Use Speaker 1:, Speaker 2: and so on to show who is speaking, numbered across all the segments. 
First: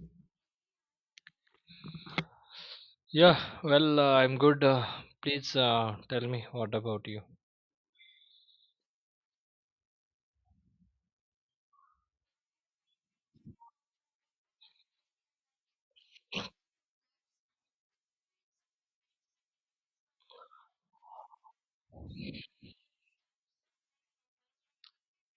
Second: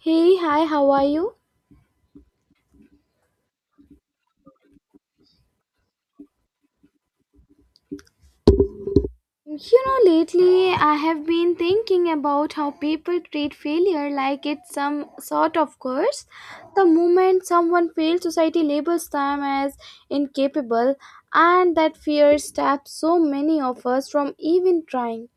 Speaker 1: Hey, hi, how are you?
Speaker 2: Yeah, well, I'm good. Please tell me what about you?
Speaker 1: You Lately I have been thinking about how people treat failure like it's some sort of curse. The moment someone fails, society labels them as incapable, and that fear stops so many of us from even trying.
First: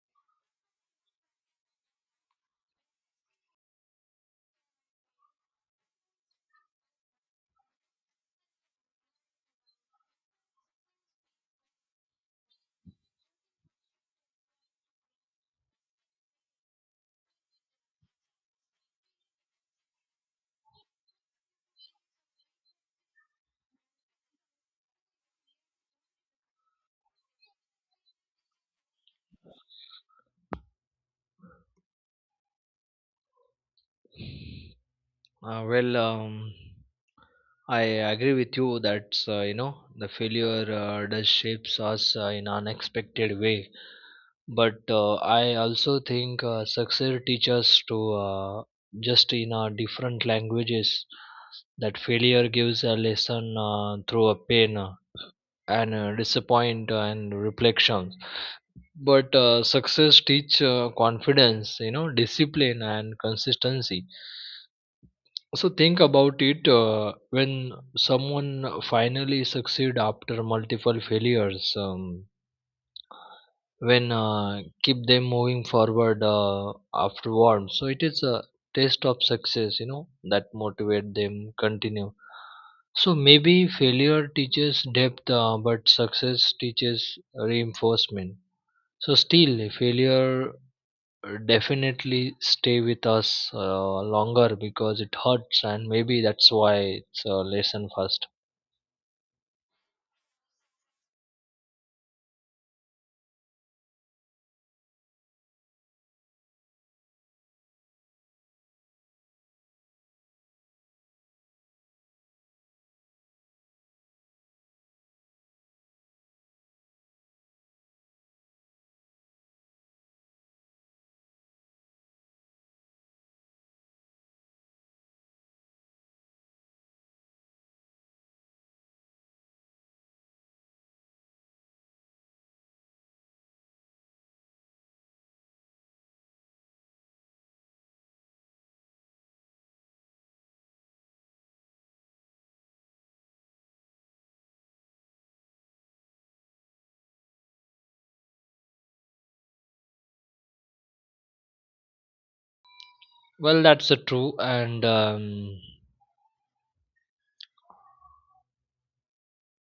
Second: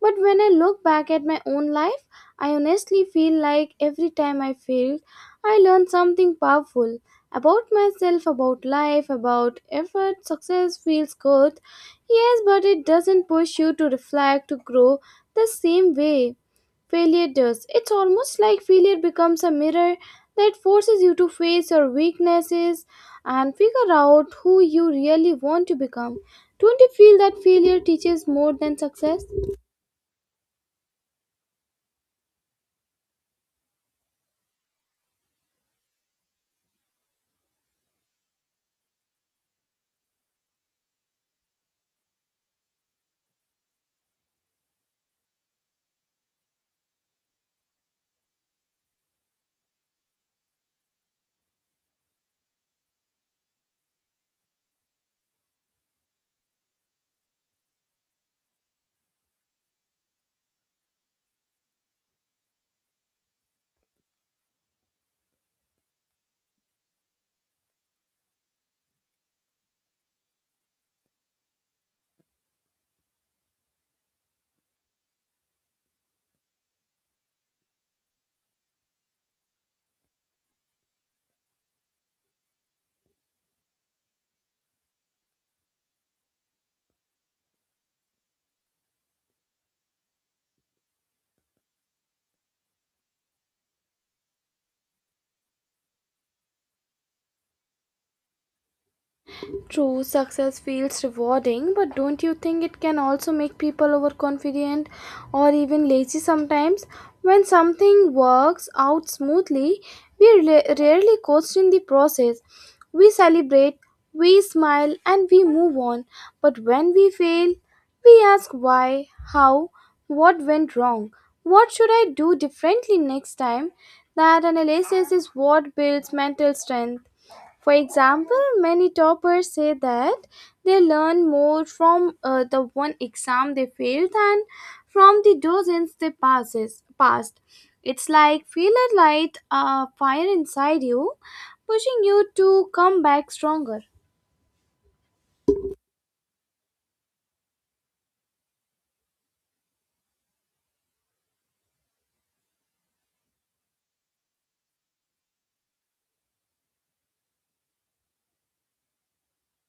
Speaker 1: But when I look back at my own life, I honestly feel like every time I failed, I learned something powerful about myself, about life, about effort. Success feels good. Yes, but it doesn't push you to reflect, to grow the same way failure does. It's almost like failure becomes a mirror that forces you to face your weaknesses and figure out who you really want to become. Don't you feel that failure teaches more than success?
Speaker 2: Well, I agree with you that the failure does shapes us in unexpected way. But I also think success teaches to just in different languages that failure gives a lesson through a pain and disappoint and reflection. But success teach confidence, discipline and consistency. So think about it when someone finally succeed after multiple failures. When keep them moving forward afterwards. So it is a taste of success, that motivate them continue. So maybe failure teaches depth, but success teaches reinforcement. So still, failure definitely stay with us longer because it hurts, and maybe that's why it's a lesson first.
Speaker 1: True, success feels rewarding, but don't you think it can also make people overconfident or even lazy sometimes? When something works out smoothly, we rarely question the process. We celebrate, we smile, and we move on. But when we fail, we ask why, how, what went wrong, what should I do differently next time? That analysis is what builds mental strength. For example, many toppers say that they learn more from the one exam they failed than from the dozens they passes passed. It's like feel a light fire inside you, pushing you to come back stronger.
Speaker 2: Well, that's true, and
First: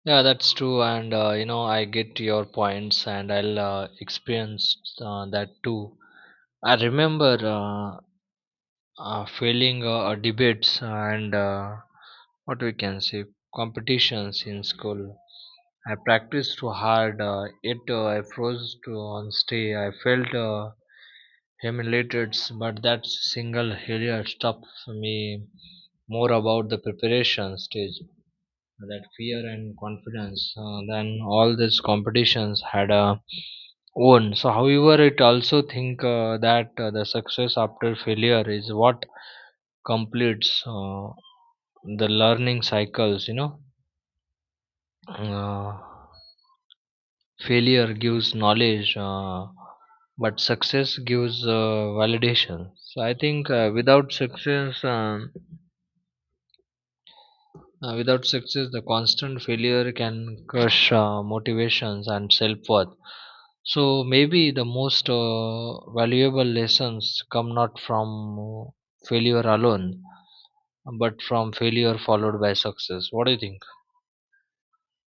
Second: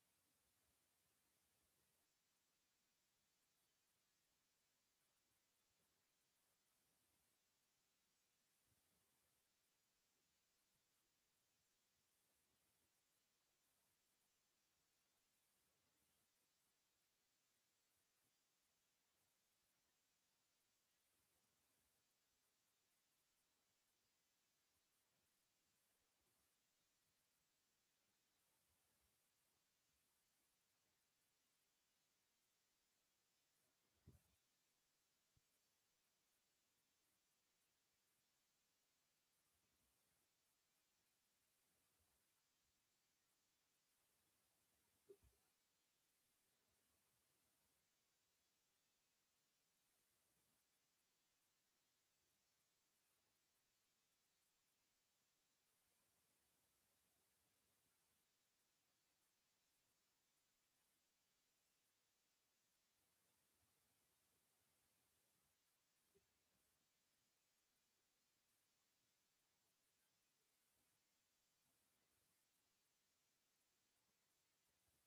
Speaker 2: yeah, that's true, and you know, I get your points, and I'll experience that too. I remember failing debates and what we can say competitions in school. I practiced too hard, yet I froze to on stay. I felt humiliated, but that single failure stopped me more about the preparation stage, that fear and confidence than all these competitions had own. So however it also think that the success after failure is what completes the learning cycles. Uh, Failure gives knowledge, but success gives validation. So I think without success, without success the constant failure can crush motivations and self-worth. So maybe the most valuable lessons come not from failure alone, but from failure followed by success. What do you think?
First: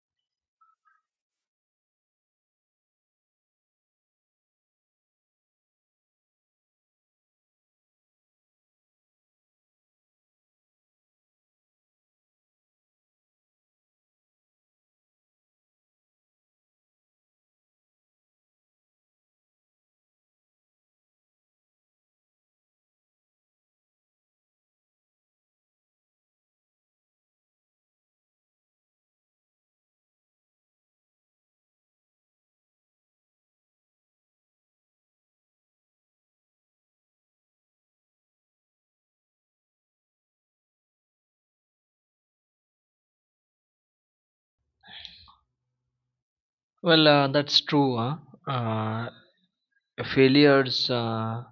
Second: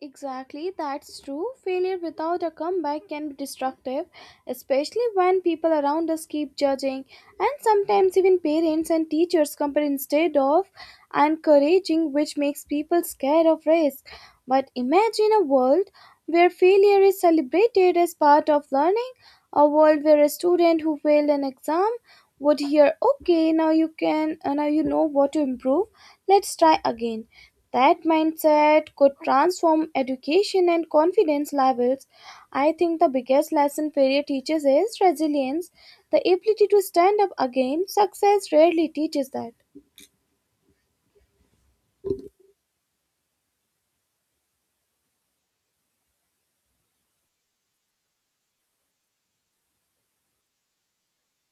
Speaker 1: Exactly, that's true. Failure without a comeback can be destructive, especially when people around us keep judging, and sometimes even parents and teachers compare instead of encouraging, which makes people scared of risk. But imagine a world where failure is celebrated as part of learning, a world where a student who failed an exam would hear, "Okay, now you can, now you know what to improve. Let's try again." That mindset could transform education and confidence levels. I think the biggest lesson failure teaches is resilience, the ability to stand up again. Success rarely teaches that.
Speaker 2: Well, that's true. Huh? Uh, Failures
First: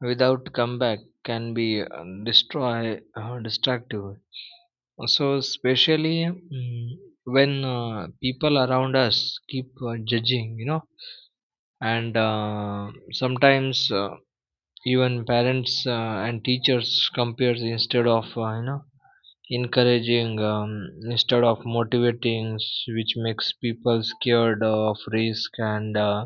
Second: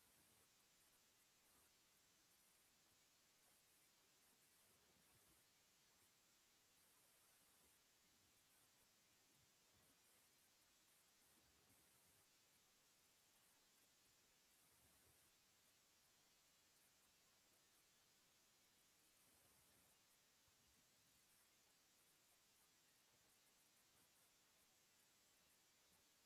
Speaker 2: without comeback can be destroy destructive. So, especially when people around us keep judging, you know, and sometimes even parents and teachers compares instead of encouraging, instead of motivating which makes people scared of risk, and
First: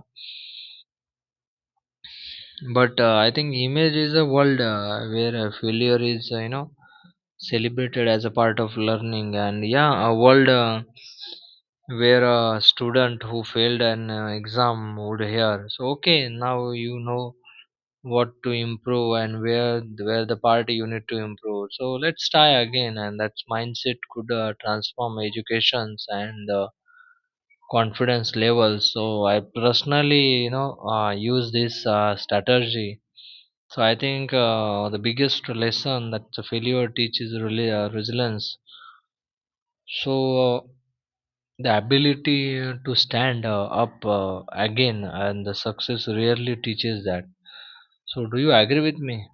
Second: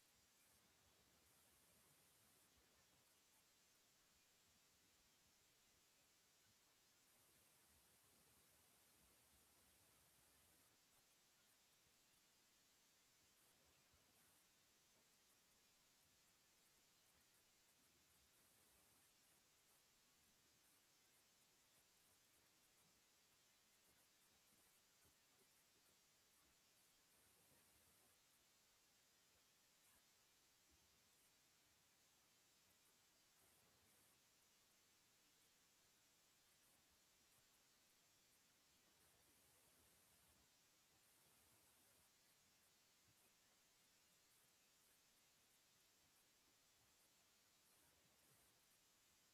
Speaker 2: but I think image is a world where failure is, you know, celebrated as a part of learning, and yeah, a world where a student who failed an exam would hear, so okay, now you know what to improve, and where the party you need to improve, so let's try again. And that mindset could transform educations and confidence levels. So I personally, you know, use this strategy. So I think the biggest lesson that the failure teaches is really resilience. So uh, the ability to stand up again, and the success rarely teaches that. So do you agree with me?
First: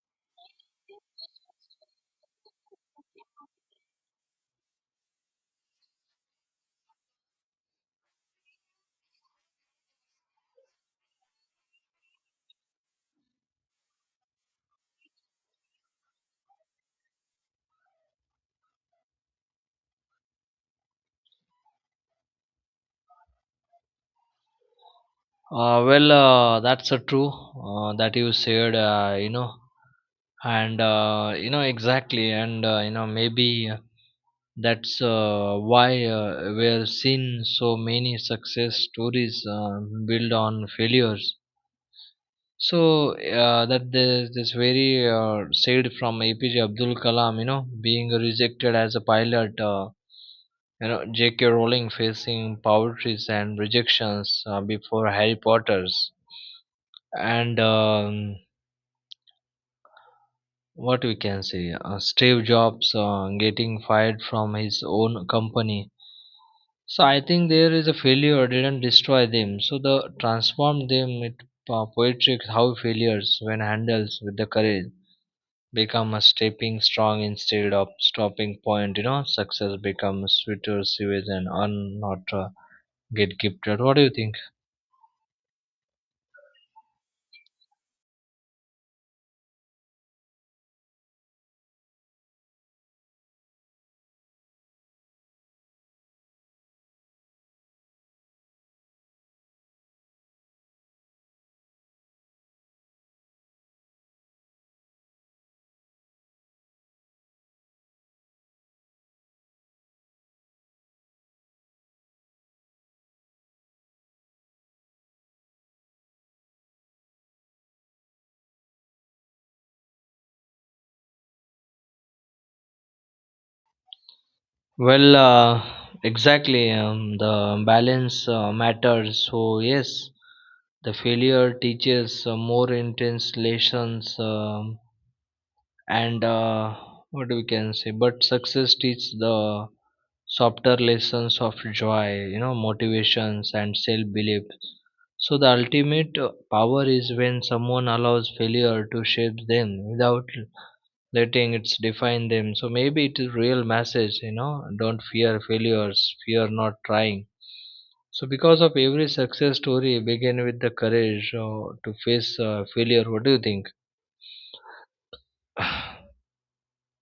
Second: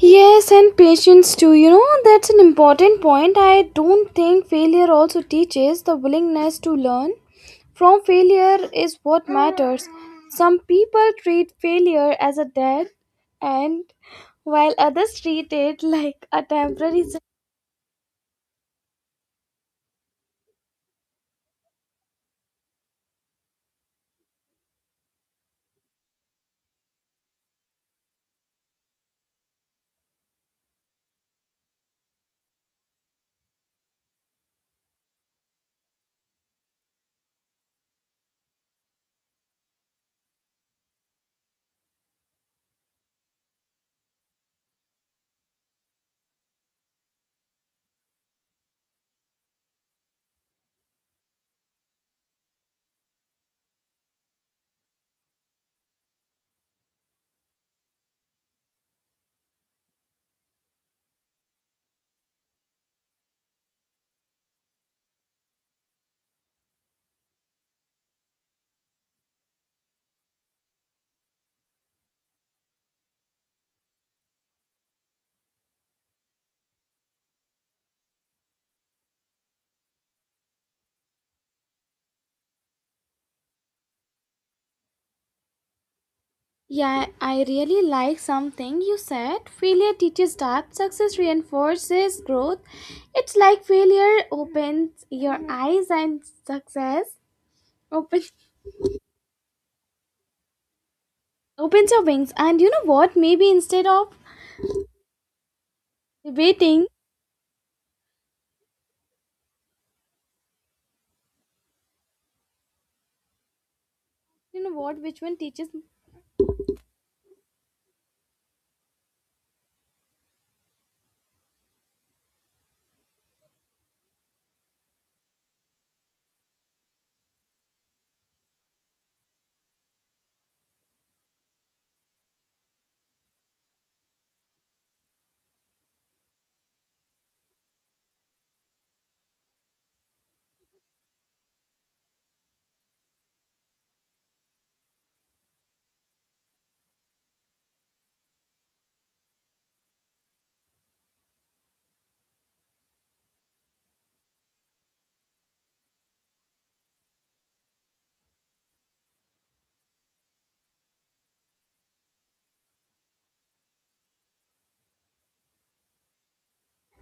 Speaker 1: Yes, and patience too. That's an important point. I don't think failure also teaches the willingness to learn. From failure is what matters. Some people treat failure as a death, and while others treat it like a temporary.
Speaker 2: Well, that's true that you said, you know, and you know, exactly, and you know, maybe that's why we're seeing so many success stories built on failures. So that this very said from APJ Abdul Kalam, you know, being rejected as a pilot, you know, J.K. Rowling facing poverty and rejections before Harry Potter's, and what we can say, Steve Jobs getting fired from his own company. So I think there is a failure didn't destroy them, so the transformed them. It poetic how failures, when handled with the courage, become a stepping strong instead of stopping point. You know success becomes sweeter sewage and un not get gifted. What do you think?
Speaker 1: Yeah, I really like something you said. Failure teaches depth, success reinforces growth. It's like failure opens your eyes and success opens opens your wings. And you know what? Maybe instead of debating, you know what, which one teaches.
Speaker 2: Well, exactly. The balance matters. So, yes, the failure teaches more intense lessons, and what we can say, but success teaches the softer lessons of joy, you know, motivations and self belief. So, the ultimate power is when someone allows failure to shape them without letting it define them. So maybe it is real message, you know, don't fear failures, fear not trying. So because of every success story begin with the courage to face failure. What do you think?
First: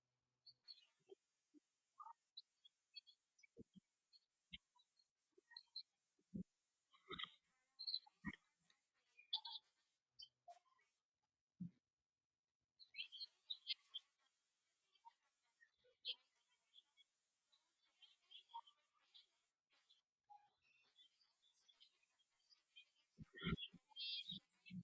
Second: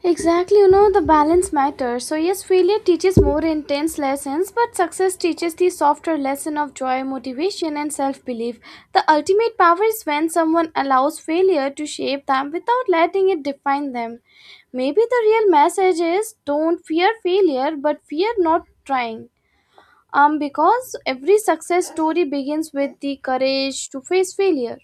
Speaker 1: Exactly, you know, the balance matters. So, yes, failure teaches more intense lessons, but success teaches the softer lesson of joy, motivation, and self belief. The ultimate power is when someone allows failure to shape them without letting it define them. Maybe the real message is don't fear failure, but fear not trying. Because every success story begins with the courage to face failure.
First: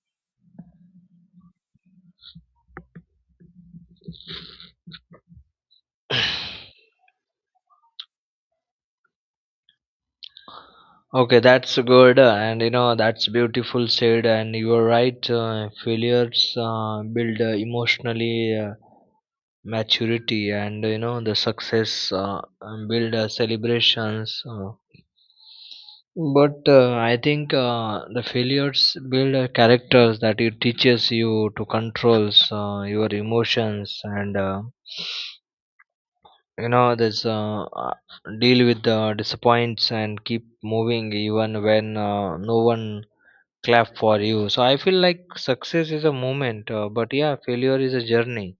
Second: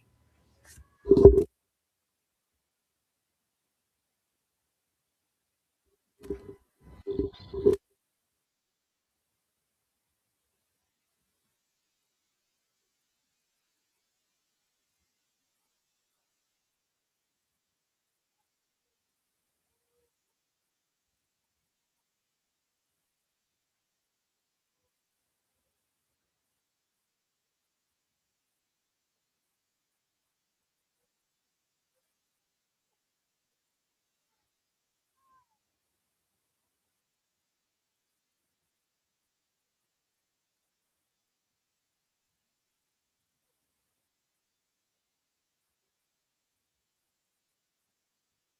Speaker 2: Okay, that's good, and you know, that's beautiful said, and you are right. Failures build emotionally uh, maturity, and you know the success and build celebrations, but I think the failures build characters, that it teaches you to controls your emotions, and you know, this deal with the disappoints and keep moving even when no one clap for you. So I feel like success is a moment, but yeah, failure is a journey.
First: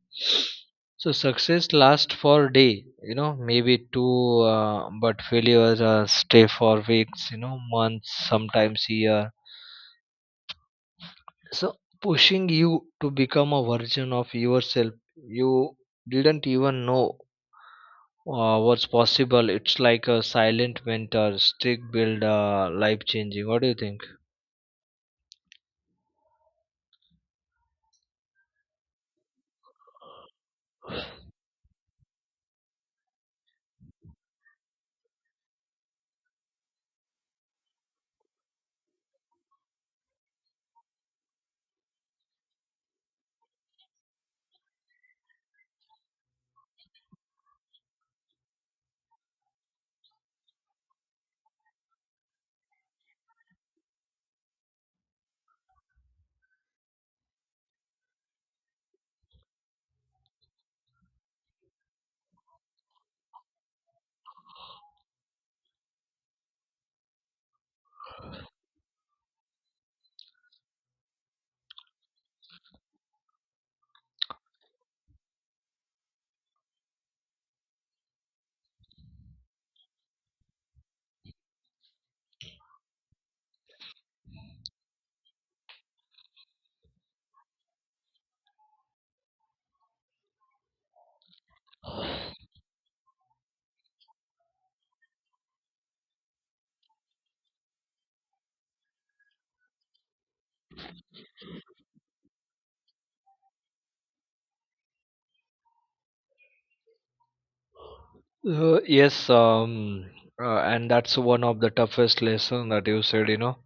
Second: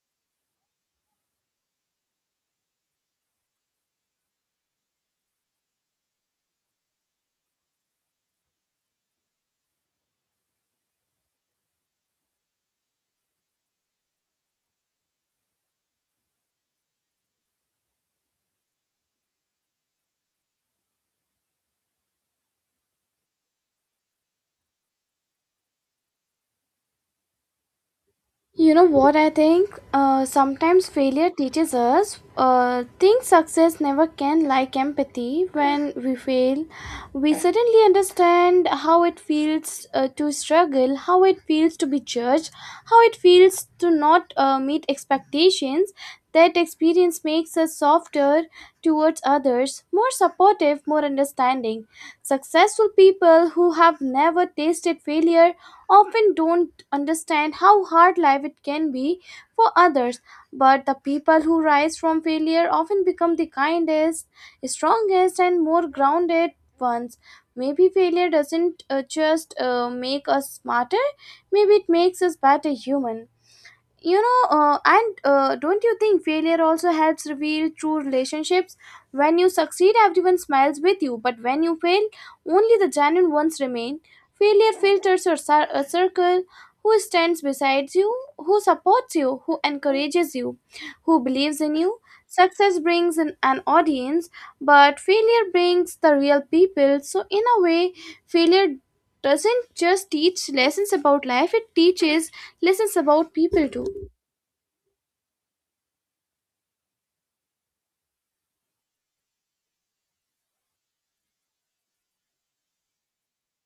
Speaker 2: So success lasts for day, you know, maybe two, but failures stay for weeks, you know, months, sometimes year. So pushing you to become a version of yourself you didn't even know was possible. It's like a silent mentor, stick builder, life changing. What do you think?
Speaker 1: You know what I think? Sometimes failure teaches us things success never can, like empathy. When we fail, we suddenly understand how it feels to struggle, how it feels to be judged, how it feels to not meet expectations. That experience makes us softer towards others, more supportive, more understanding. Successful people who have never tasted failure often don't understand how hard life it can be for others, but the people who rise from failure often become the kindest, strongest, and more grounded ones. Maybe failure doesn't just make us smarter. Maybe it makes us better human. And don't you think failure also helps reveal true relationships? When you succeed, everyone smiles with you, but when you fail, only the genuine ones remain. Failure filters your a circle, who stands beside you, who supports you, who encourages you, who believes in you. Success brings an audience, but failure brings the real people. So in a way, failure doesn't just teach lessons about life, it teaches lessons about people too.
Speaker 2: Yes, and that's one of the toughest lesson that you said. You know,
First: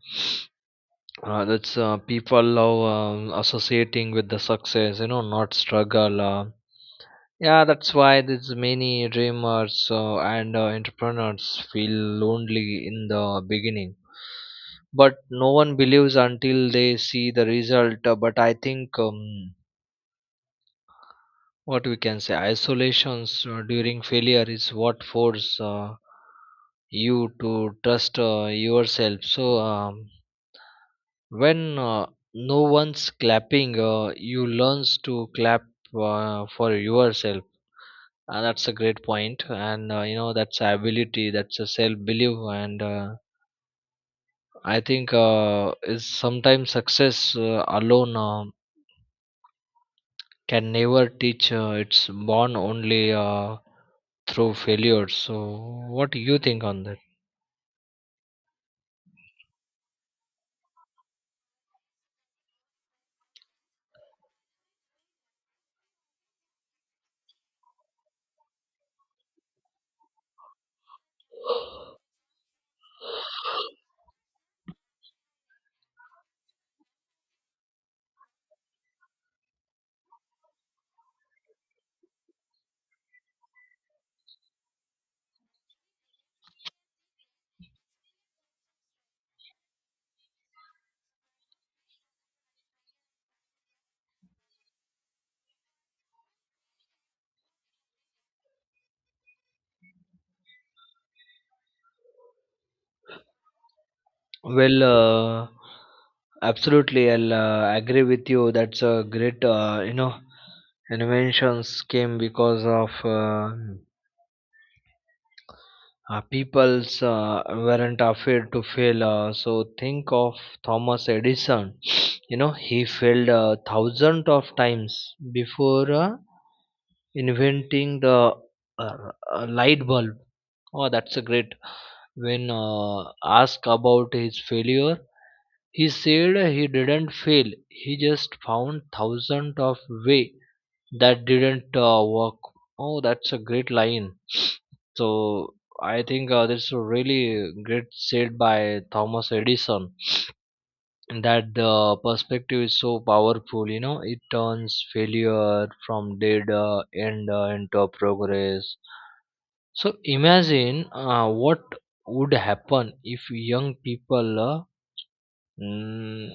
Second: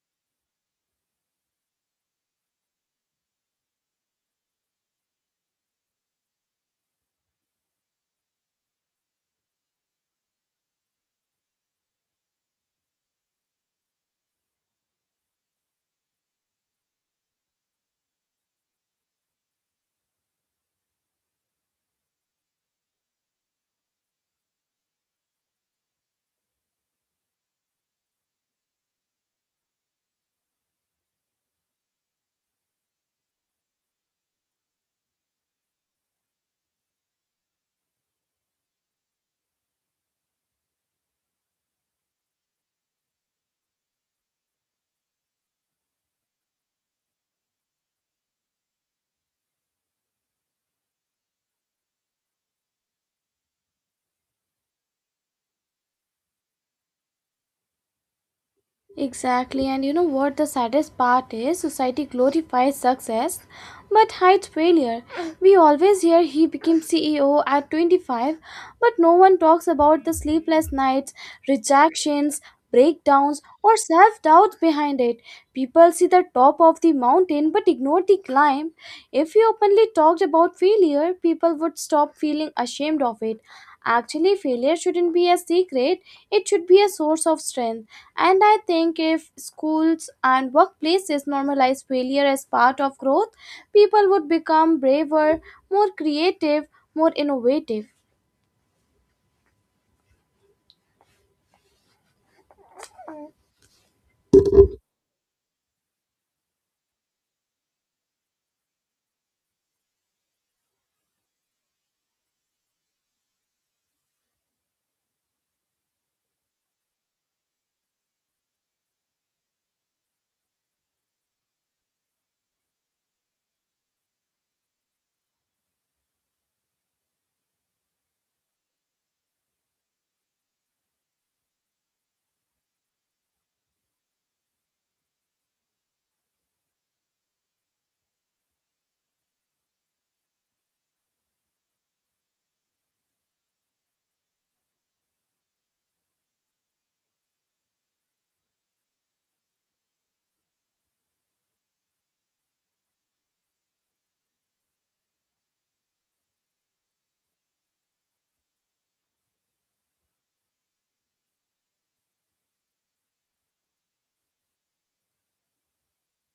Speaker 2: that's people love, associating with the success, you know, not struggle. Yeah, that's why there's many dreamers and entrepreneurs feel lonely in the beginning. But no one believes until they see the result. But I think, what we can say, isolations during failure is what force you to trust yourself. So when no one's clapping, you learns to clap for yourself. And that's a great point. And you know, that's a ability, that's a self belief, and I think is sometimes success alone can never teach. It's born only through failure. So, what do you think on that?
Speaker 1: Exactly, and you know what the saddest part is? Society glorifies success but hides failure. We always hear he became CEO at 25, but no one talks about the sleepless nights, rejections, breakdowns, or self doubt behind it. People see the top of the mountain but ignore the climb. If we openly talked about failure, people would stop feeling ashamed of it. Actually, failure shouldn't be a secret, it should be a source of strength. And I think if schools and workplaces normalize failure as part of growth, people would become braver, more creative, more innovative.
Speaker 2: Well, absolutely, I'll agree with you. That's a great, you know, inventions came because of people's weren't afraid to fail. So, think of Thomas Edison. You know, he failed thousands of times before inventing the uh, light bulb. Oh, that's a great. When asked about his failure, he said he didn't fail. He just found thousands of way that didn't work. Oh, that's a great line. So I think, that's a really great said by Thomas Edison, that the perspective is so powerful. You know, it turns failure from dead end into a progress. So imagine what would happen if young people, mm,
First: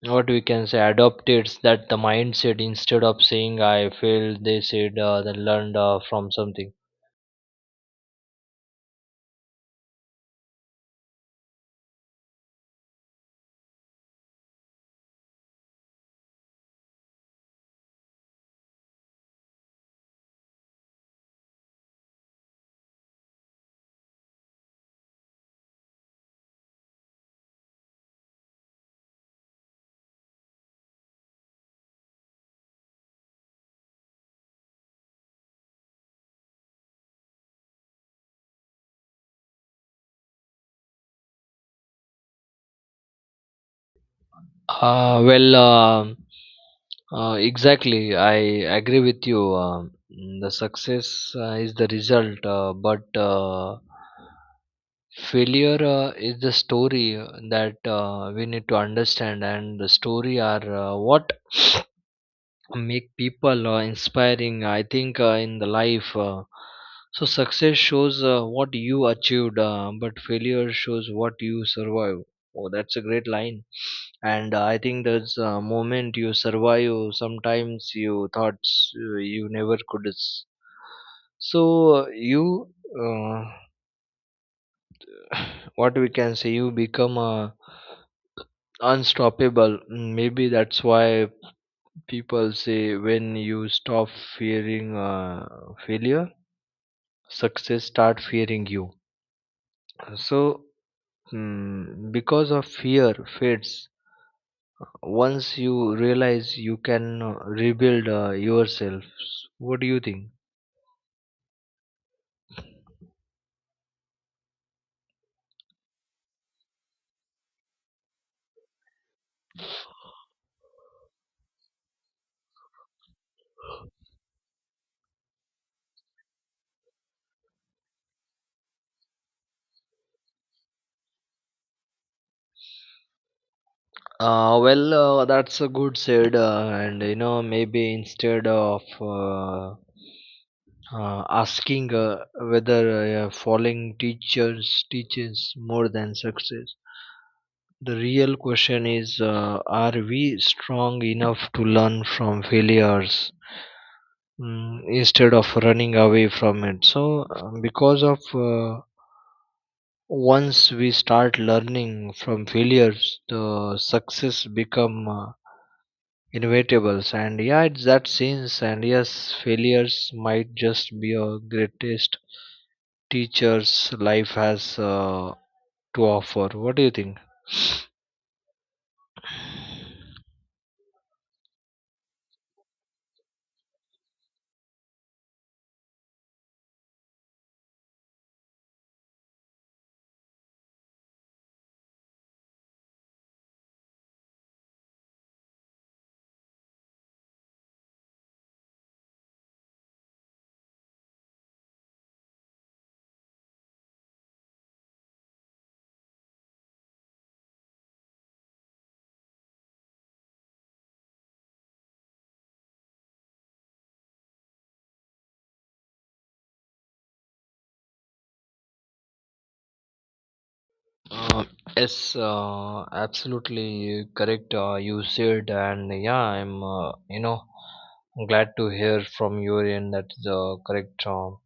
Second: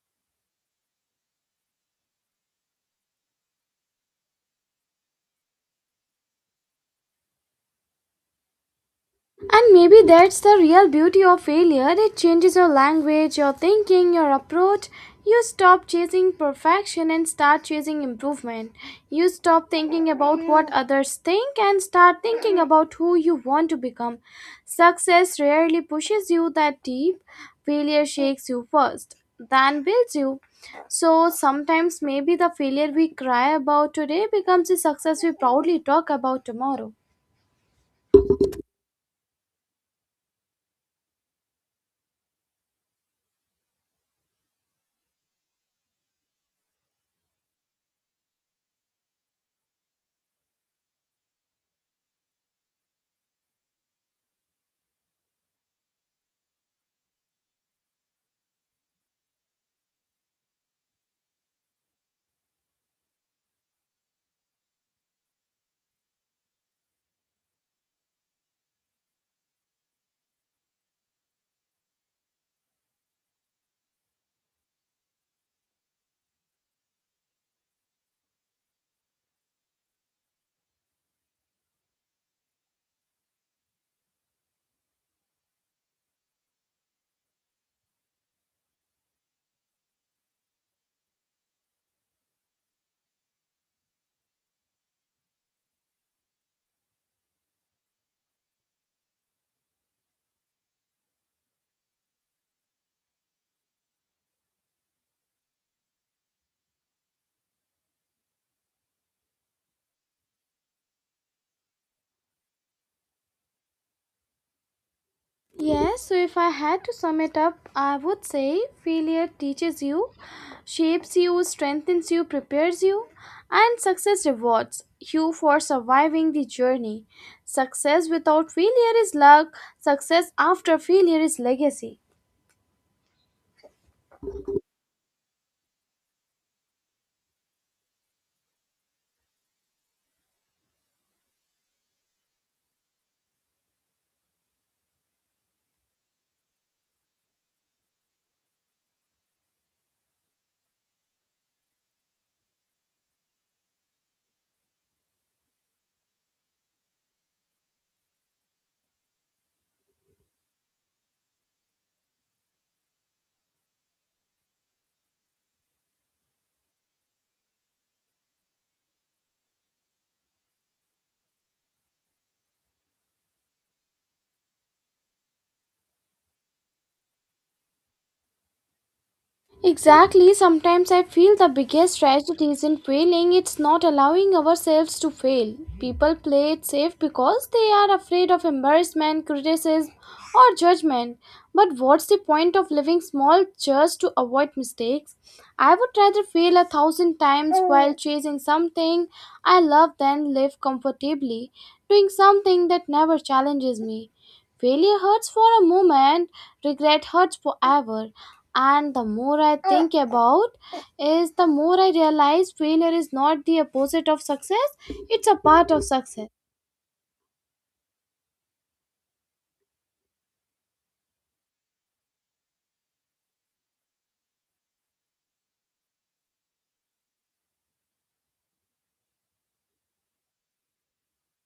Speaker 2: what we can say, adopted that the mindset. Instead of saying I failed, they said they learned from something.
Speaker 1: And maybe that's the real beauty of failure. It changes your language, your thinking, your approach. You stop chasing perfection and start chasing improvement. You stop thinking about what others think and start thinking about who you want to become. Success rarely pushes you that deep. Failure shakes you first, then builds you. So sometimes maybe the failure we cry about today becomes a success we proudly talk about tomorrow.
Speaker 2: Well, exactly. I agree with you. The success is the result, but failure is the story that we need to understand, and the story are what make people inspiring, I think, in the life. So success shows what you achieved, but failure shows what you survive. Oh, that's a great line. And I think there's a moment you survive sometimes you thought you never could so you, uh, what we can say, you become unstoppable. Maybe that's why people say when you stop fearing failure, success start fearing you. So because of fear fades once you realize you can rebuild yourself. What do you think?
Speaker 1: Yes, so if I had to sum it up, I would say failure teaches you, shapes you, strengthens you, prepares you, and success rewards you for surviving the journey. Success without failure is luck, success after failure is legacy.
Speaker 2: Well, that's a good said, and you know, maybe instead of asking whether falling teachers teaches more than success, the real question is, are we strong enough to learn from failures, instead of running away from it? So, because of, once we start learning from failures, the success become inevitables. And yeah, it's that sense. And yes, failures might just be our greatest teachers life has to offer. What do you think?
Speaker 1: Exactly, sometimes I feel the biggest tragedy isn't failing, it's not allowing ourselves to fail. People play it safe because they are afraid of embarrassment, criticism, or judgment. But what's the point of living small just to avoid mistakes? I would rather fail a thousand times while chasing something I love than live comfortably, doing something that never challenges me. Failure hurts for a moment, regret hurts forever. And the more I think about is the more I realize failure is not the opposite of success, it's a part of success.
Speaker 2: Uh, yes, absolutely correct, you said, and yeah, I'm, you know, glad to hear from your end that the correct.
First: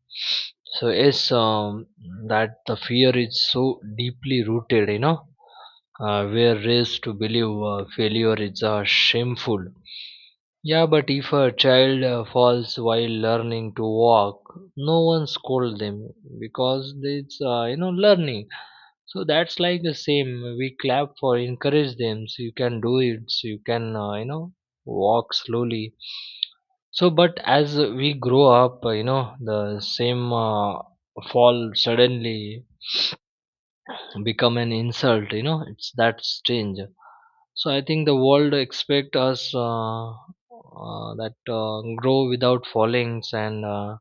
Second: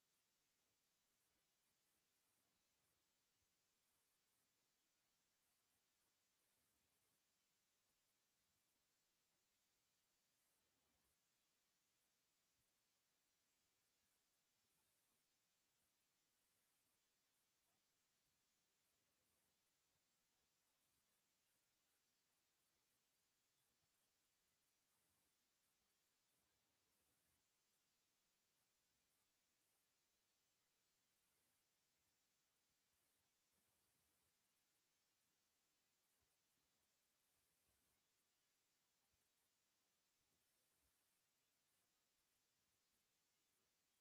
Speaker 2: So yes, that the fear is so deeply rooted. You know, we're raised to believe failure is shameful. Yeah, but if a child falls while learning to walk, no one scold them because it's, you know, learning. So that's like the same. We clap for encourage them. So you can do it. So you can, you know, walk slowly. So but as we grow up, you know, the same fall suddenly become an insult. You know it's that strange. So I think the world expect us that grow without fallings, and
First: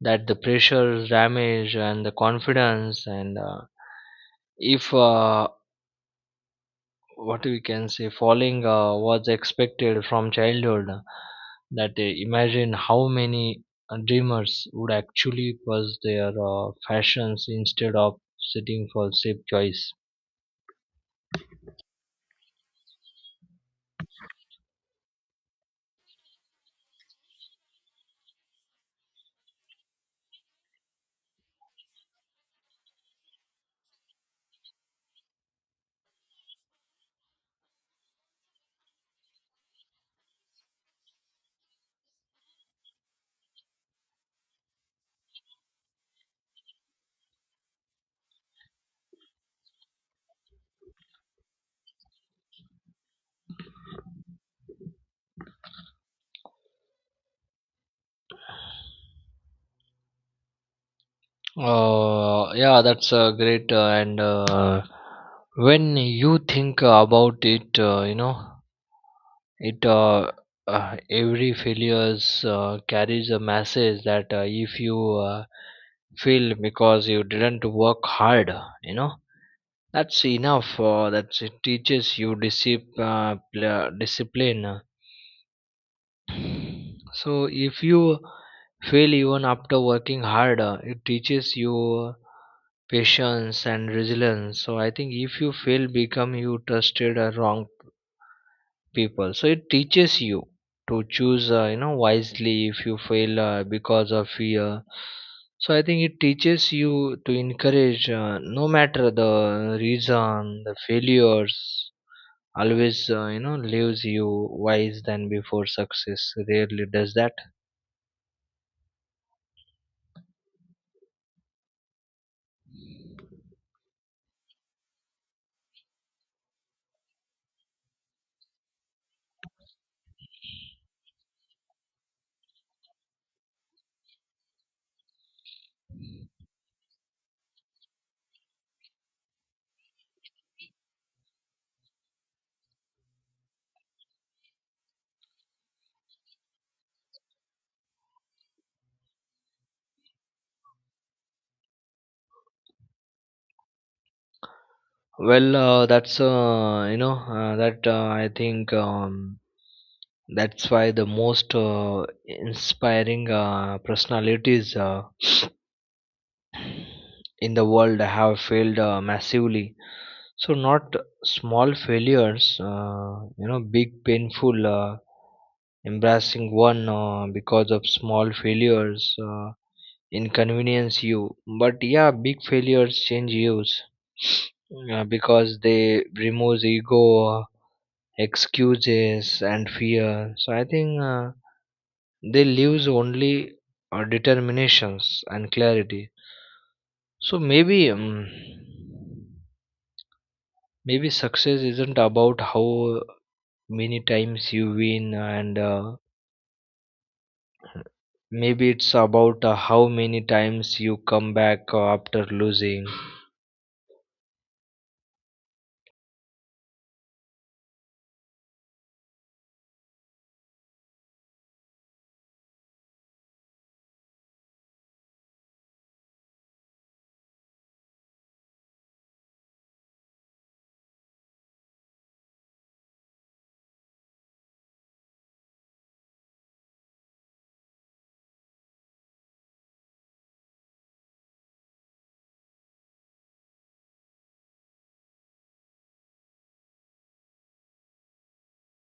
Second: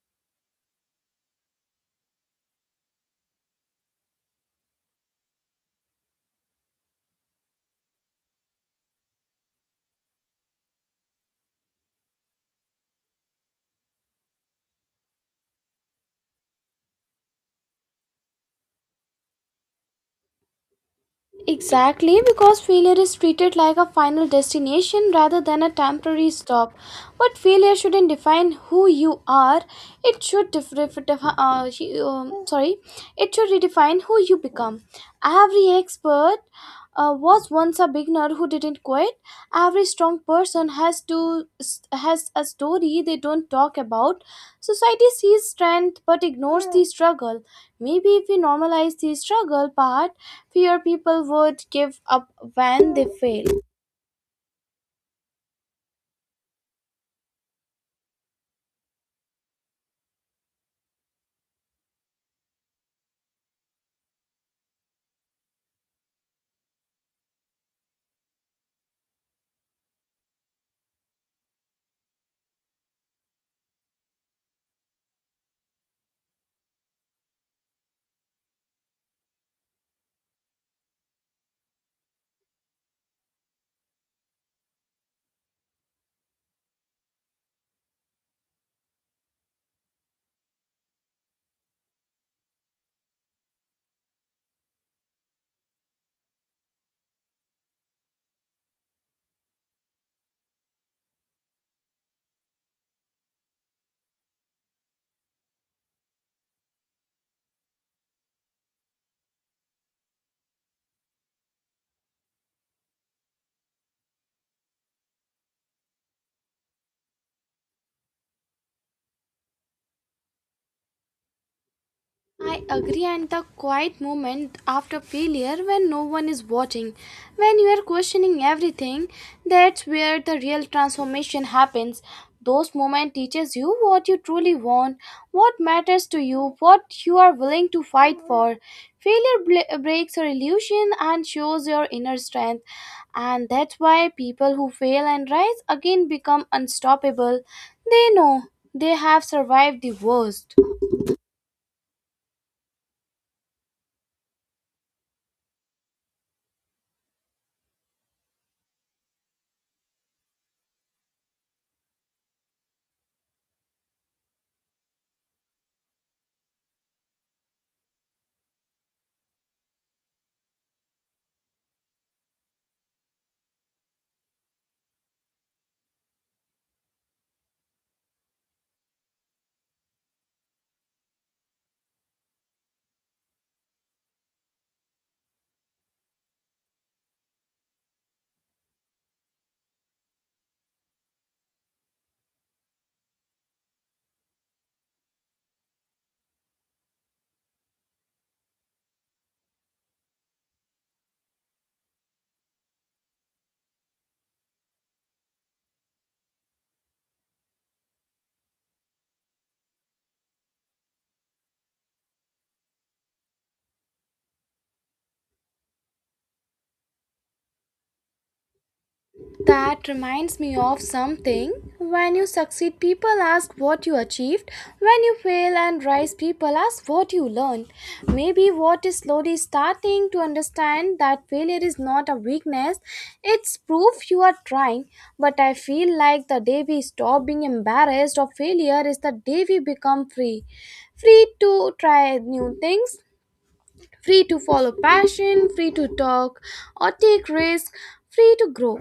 Speaker 2: that the pressure damage and the confidence, and if what we can say falling was expected from childhood, that imagine how many dreamers would actually pursue their fashions instead of sitting for safe choice.
Speaker 1: Exactly, because failure is treated like a final destination rather than a temporary stop. But failure shouldn't define who you are. It should def- def- def- she- Sorry, it should redefine who you become. Every expert was once a beginner who didn't quit. Every strong person has a story they don't talk about. Society sees strength but ignores the struggle. Maybe if we normalize the struggle part, fewer people would give up when they fail.
Speaker 2: Yeah, that's great. And when you think about it, it uh, every failures carries a message that if you fail because you didn't work hard, you know, that's enough. That's it teaches you discipline. So if you fail even after working hard, it teaches you patience and resilience. So I think if you fail, become you trusted wrong people. So it teaches you to choose, wisely. If you fail because of fear, so I think it teaches you to encourage, no matter the reason, the failures. Always, leaves you wise than before success. Rarely does that.
Speaker 1: I agree, and the quiet moment after failure when no one is watching, when you are questioning everything, that's where the real transformation happens. Those moments teaches you what you truly want, what matters to you, what you are willing to fight for. Failure breaks your illusion and shows your inner strength, and that's why people who fail and rise again become unstoppable. They know they have survived the worst.
Speaker 2: Well, that's you know that I think, that's why the most inspiring personalities in the world have failed massively. So not small failures, big painful, embarrassing one because of small failures inconvenience you. But yeah, big failures change you because they removes ego. Excuses and fear. So I think they lose only determinations and clarity. So maybe success isn't about how many times you win, and maybe it's about how many times you come back after losing.
Speaker 1: That reminds me of something. When you succeed, people ask what you achieved. When you fail and rise, people ask what you learned. Maybe what is slowly starting to understand that failure is not a weakness, it's proof you are trying. But I feel like the day we stop being embarrassed of failure is the day we become free. Free to try new things, free to follow passion, free to talk or take risks, free to grow.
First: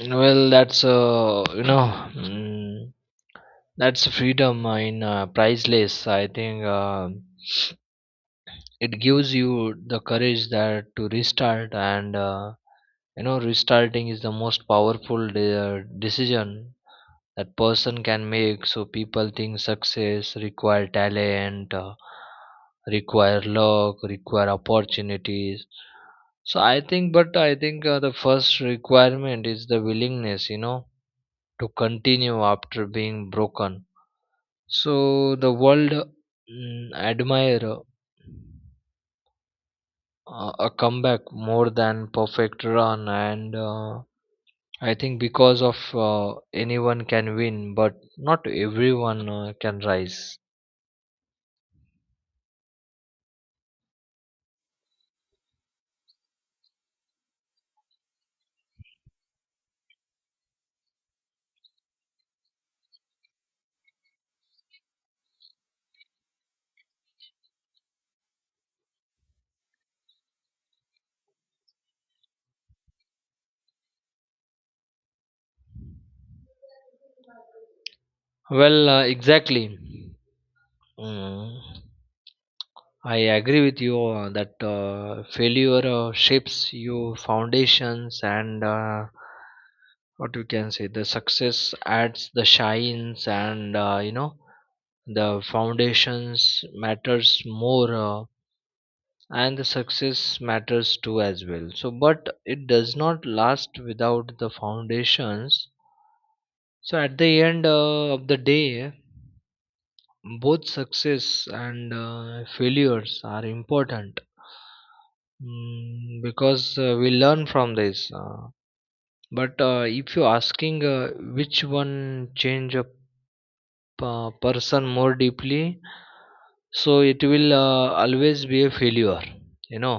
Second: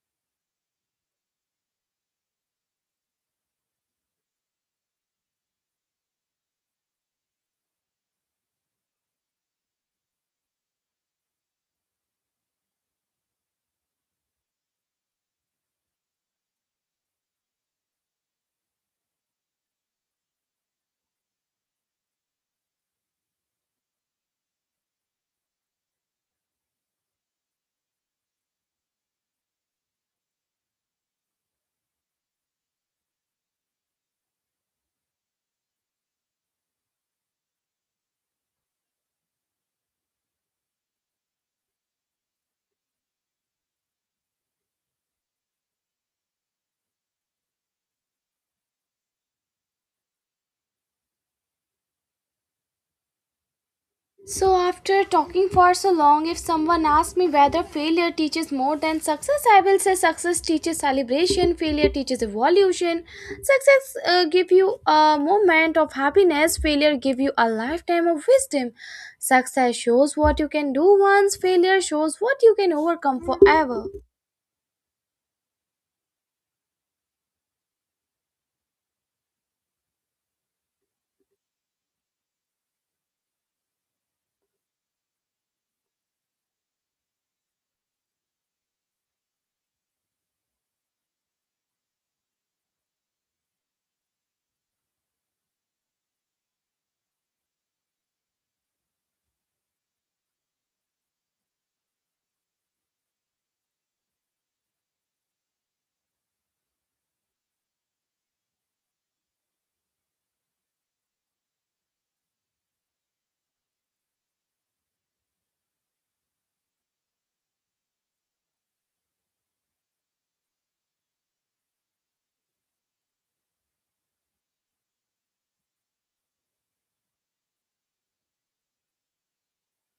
Speaker 2: Well, that's you know. Mm, that's freedom, in priceless, I think. It gives you the courage that to restart, and restarting is the most powerful decision that person can make. So people think success require talent, require luck, require opportunities. So i think but i think uh, the first requirement is the willingness, to continue after being broken. So the world admire a comeback more than perfect run, and I think, because of, uh, anyone can win, but not everyone can rise.
Speaker 1: So, after talking for so long, if someone asks me whether failure teaches more than success, I will say success teaches celebration, failure teaches evolution. Success give you a moment of happiness, failure give you a lifetime of wisdom. Success shows what you can do once, failure shows what you can overcome forever.
Speaker 2: Well, exactly. Mm. I agree with you that failure shapes your foundations, and what we can say, the success adds the shines, and the foundations matters more, and the success matters too as well, so but it does not last without the foundations. So at the end of the day, both success and failures are important. Mm, because we learn from this, but if you're asking which one change a person more deeply, so it will always be a failure, you know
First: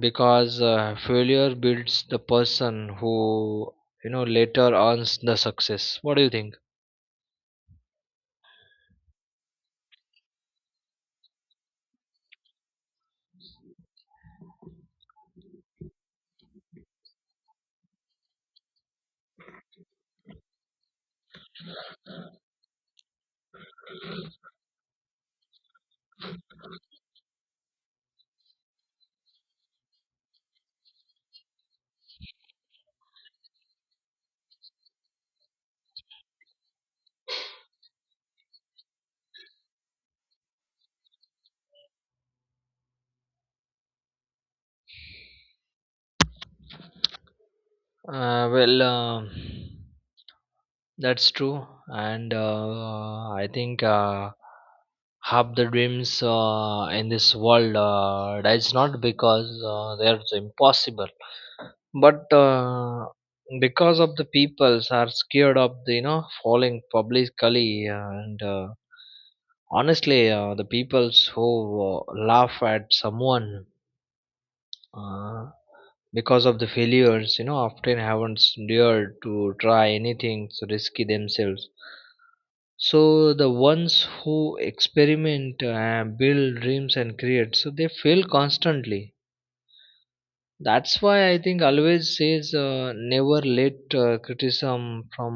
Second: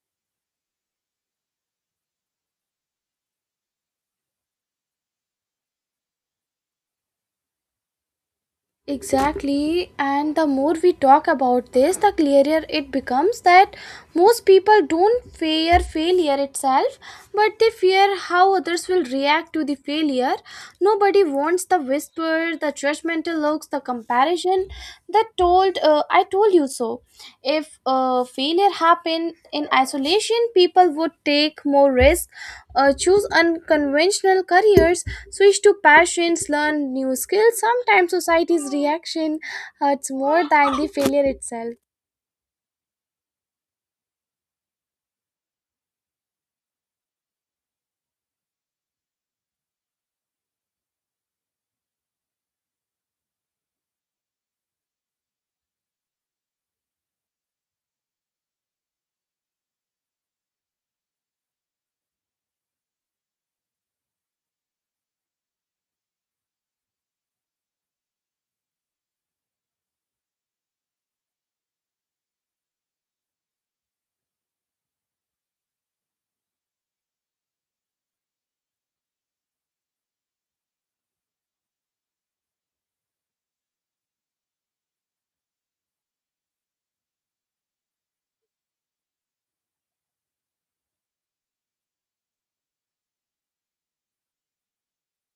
Speaker 2: because failure builds the person who, later earns the success. What do you think?
Speaker 1: Exactly, and the more we talk about this, the clearer it becomes that most people don't fear failure itself, but they fear how others will react to the failure. Nobody wants the whisper, the judgmental looks, the comparison that told, I told you so. If failure happened in isolation, people would take more risks, choose unconventional careers, switch to passions, learn new skills. Sometimes society's reaction hurts more than the failure itself.
Speaker 2: Well, that's true, and I think half the dreams in this world dies not because they are impossible, but because of the peoples are scared of the, falling publicly, and honestly, the peoples who laugh at someone uh, because of the failures, often haven't dared to try anything so risky themselves. So the ones who experiment, build dreams and create, so they fail constantly. That's why I think always says, never let criticism from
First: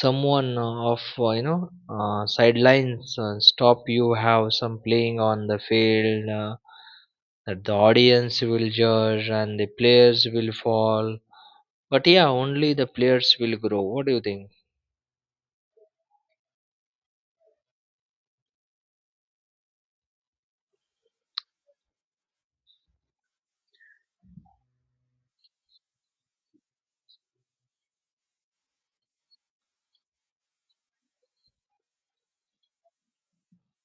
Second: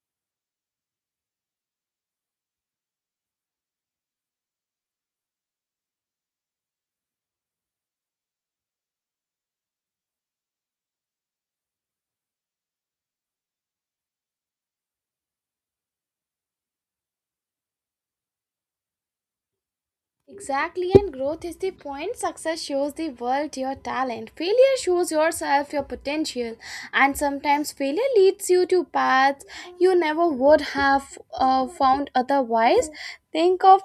Speaker 2: someone of sidelines stop you have some playing on the field, that the audience will judge and the players will fall, but yeah, only the players will grow. What do you think?
Speaker 1: Exactly, and growth is the point. Success shows the world your talent. Failure shows yourself your potential, and sometimes failure leads you to paths you never would have found otherwise. Think of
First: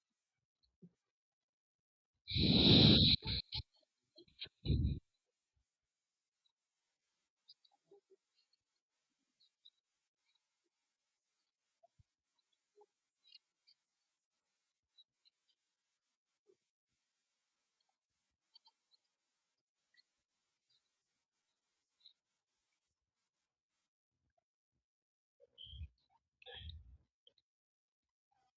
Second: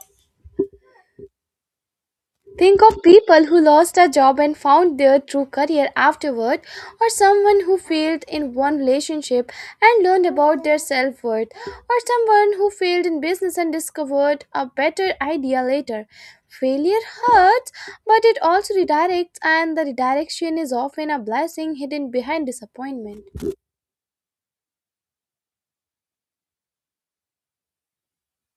Speaker 1: Think of people who lost a job and found their true career afterward, or someone who failed in one relationship and learned about their self worth, or someone who failed in business and discovered a better idea later. Failure hurts, but it also redirects, and the redirection is often a blessing hidden behind disappointment.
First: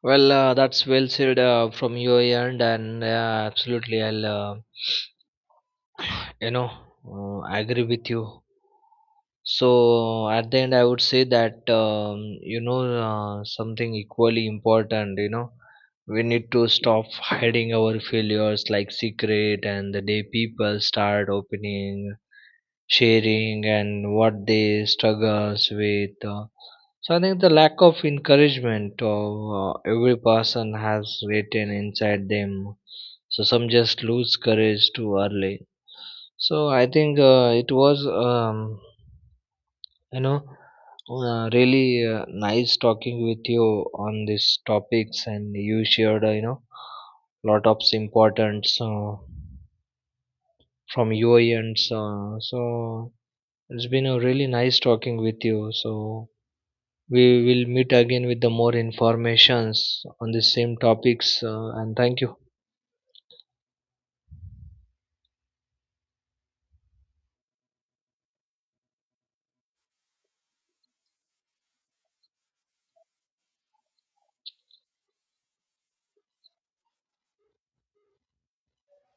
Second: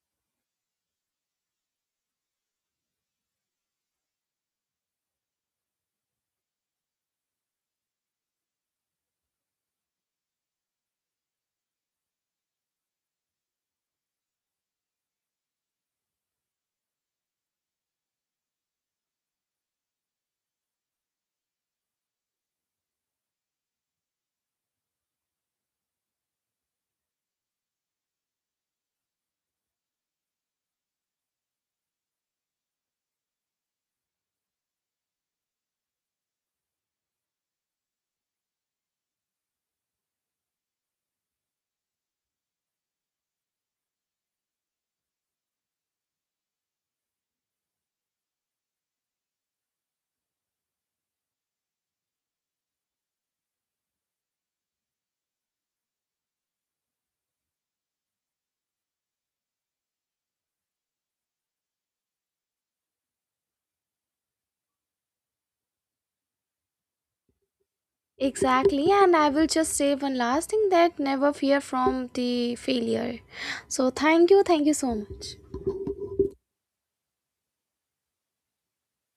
Speaker 2: Well, that's well said from your end, and yeah, absolutely, I'll you know agree with you. So at the end, I would say that, something equally important. You know, we need to stop hiding our failures like secret, and the day people start opening, sharing, and what they struggles with. So I think the lack of encouragement of, every person has written inside them. So some just lose courage too early. So I think it was you know really nice talking with you on these topics, and you shared lot of importance from your ends. So it's been a really nice talking with you. So we will meet again with the more informations on the same topics. And thank you.
Speaker 1: Exactly, and I will just say one last thing that never fear from the failure. So, thank you so much.